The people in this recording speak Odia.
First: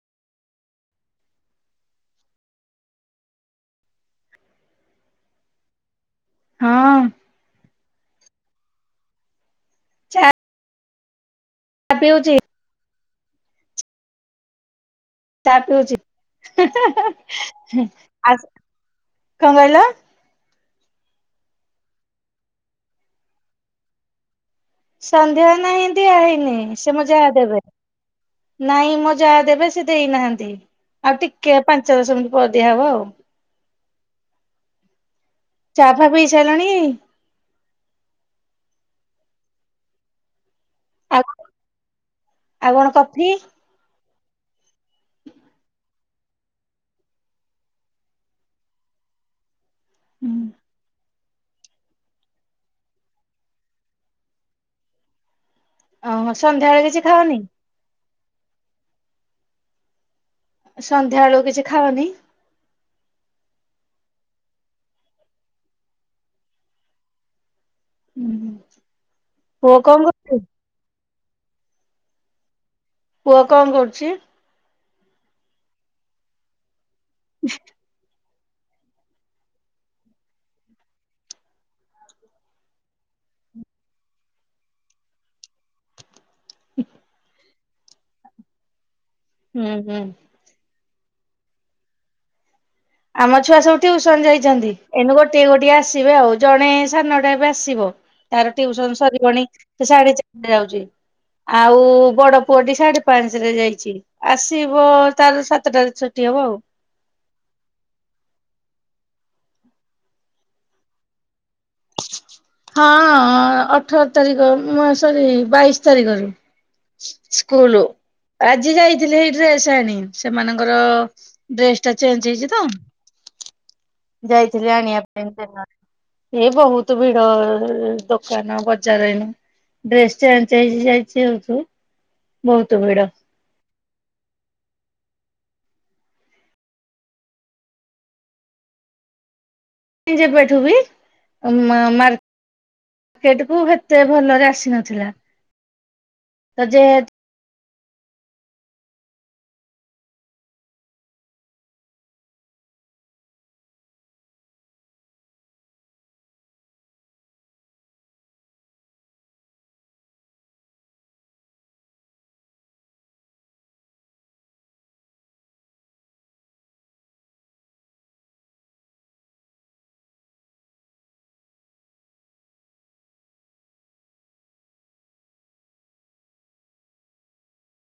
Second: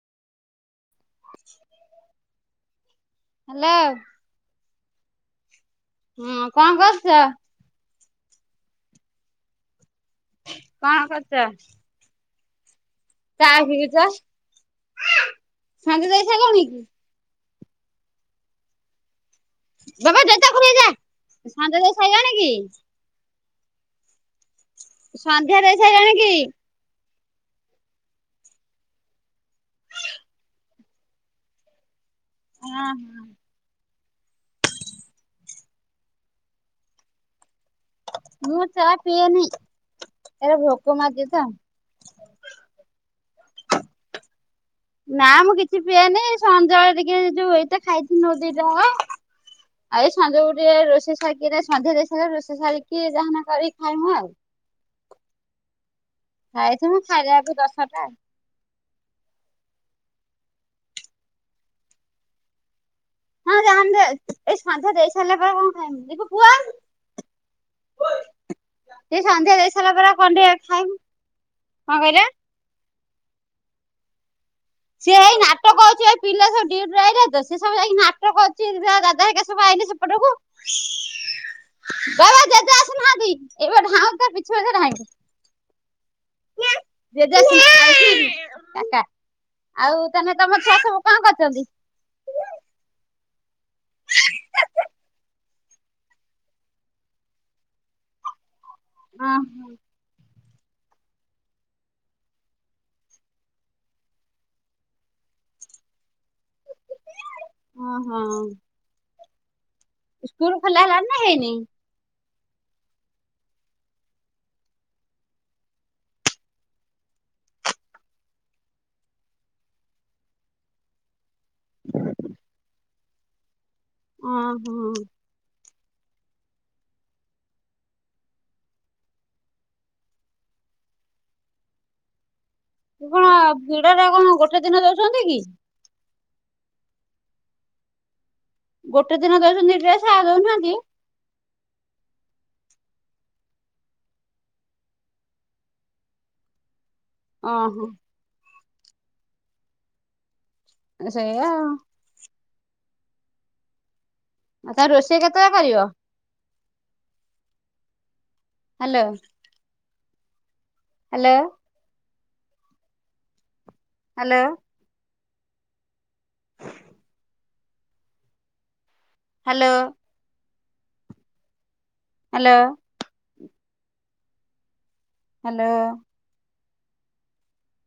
ହ୍ୟାଲୋ। ହଁ, କଣ କରୁଛ? ଚା କଣ କରୁଛ? ପିଉଛି ଚା ପିଉଚ? ତା ପିଉଛି, ସାରିଲାଣି ହିଁ କି ହିଁ ଆସ କଣ କହିଲ? ବାବା ଜୋତା ଖୋଲିକି ଯା, ସଞ୍ଜ ଦେଇସାଇଲନି କି? ସନ୍ଧ୍ୟା ଦେଇ ନାହିଁ ଦିଆ ସାରିଲାଣି କି ହେଇନି। ସେ ମୋ ଯା ଦେବେ ନାଇଁ ମୋ ଯା ଦେବେ ସେ ଦେଇନାହାନ୍ତି ଆଉ ଟି କେ ପାଞ୍ଚ ଦଶ ମିନିଟ୍ ପରେ ଦିଆହବ ହଁ ଆଉ। ଚା ଫା ପିଇ ସାଇଲଣି? ମୁଁ ଚା ପିଏନି, ଏ ଭୋକ ମାରି ଆଉ ଦିଏ ତ। ଆଉ କଣ କଫି? ନା ମୁଁ କିଛି ପିଏନି ଏଇ ସଞ୍ଜବେଳେ ଟିକେ ଯୋଉ ଏଇତ ଖାଇଥିଲି ନ ଦିଟା କଣ। ଆଉ ଏଇ ସଞ୍ଜ ବେଳୁ ଟିକେ ରୋଷେଇ ସାରିକି ସନ୍ଧ୍ୟା ଦେଇ ସାରି ରୋଷେଇ ସାରିକି ଯାହା ହେନେ କରିକି ଖାଇମୁ ଆଉ। ଓହୋ ସନ୍ଧ୍ୟାବେଳେ ଖାଇଥିଲୁ କିଛି ଖାଅନି? ଖାଇଲା ବେଳକୁ ଦଶଟା। ସନ୍ଧ୍ୟା ବେଳକୁ କିଛି ଖାଅନି? ହଁ ଯାହା ହେଲେ ଏଇ ସଂଧ୍ୟା ଦେଇ ସାରିଲା ପରେ କଣ ଖାଇମୁ ଦିପୁ ପୁଅ ହୁଁ, ହୁଁ। ଏ ସନ୍ଧ୍ୟା ଦେଇ ସାରିଲା ପରେ କଣ ଟିକେ ଖାଇମୁ। କଣ କହିଲ? ପୁଅ କଣ କରୁଛି? ସିଏ ଏଇ ନାଟକ ଅଛି ପିଲା ସବୁ ଡ୍ୟୁଟି ଆଇଲେ ତ ସେ ସବୁ ଯାଇକି ନା ଟକ ଅଛି ଦାଦା ହେରୀକା ସବୁ ଆଇଲେ ସେପଟକୁ ବାବା ଜେଜେ ଆସୁନାହାନ୍ତି ଏଇବା ଧାଉଁଛି ତା ପିଛେ ପିଛେ ଧାଇଁବି। ଜେଜେ [unintelligible] ଟାଟା ହୁଁ ହୁଁ ଆଉ ତାହେନେ ତମ ଛୁଆ ସବୁ କଣ କରୁଛନ୍ତି? ଆମ ଛୁଆ ସବୁ ଟିଉସନ ଯାଇଛନ୍ତି ଏନୁ ଗୋଟିଏ ଗୋଟିଏ ଆସିବେ ଆଉ ଜଣେ ସାଢ଼େ ନଅଟା ଏବେ ଆସିବ। ତାର ଟିଉସନ ସରିବନି ଓହୋ ସେ ସାଢ଼େ ଚାରିଟା ଆଉଛି। ଆଉ ବଡ ପୁଅଟି ସାଢ଼େ ପାଞ୍ଚରେ ଯାଇଛି। ଆସିବ ତାର ସାତଟାରେ ଛୁଟି ହବ ଆଉ। ହଁ, ହଁ। ସ୍କୁଲ ଖୋଲା ହେଲା ନା ହେଇନି? ହଁ ଅ ଅଠର ତାରିଖ ଉଁ ସରି ବାଇସି ତାରିଖରେ। ସ୍କୁଲ ଆଜି ଯାଇଥିଲି ହେଇ ଡ୍ରେସ୍ ଆଣି ସେମାନଙ୍କର ଡ୍ରେସ୍ ଟା ଚେଞ୍ଜ ହେଇଛି ତ। ଯାଇଥିଲି ଆଣିବା ଓହୋ ପାଇଁ ଦିନରେ ଏ ବହୁତ ଭିଡ଼ ଦୋକାନ ବଜାର ଏଣେ। ଡ୍ରେସ୍ ଚେଞ୍ଚ ହେଇ ଯାଇଛି ଯେହେତୁ ବହୁତ ଭିଡ଼। ଚୁଡ଼ାରା କଣ ଗୋଟେ ଦିନ ଦେଉଛନ୍ତି କି? ଗୋଟେ ଦିନ ଦେଉଛନ୍ତି ଡ୍ରେସ୍ ଯେବେଠୁ ବି ଉଁ ମାର୍କେଟକୁ ହେତେ ଭଲରେ ଆସିନଥିଲା। ତ ଯେହେ ଅଁ ହଁ। ସେଇୟା ‍। ଆଉ [inaudible] ରୋଷେଇ କେତେବେଳେ କରିବ? Hello. Hello. Hello. Hello. Hello. Hello.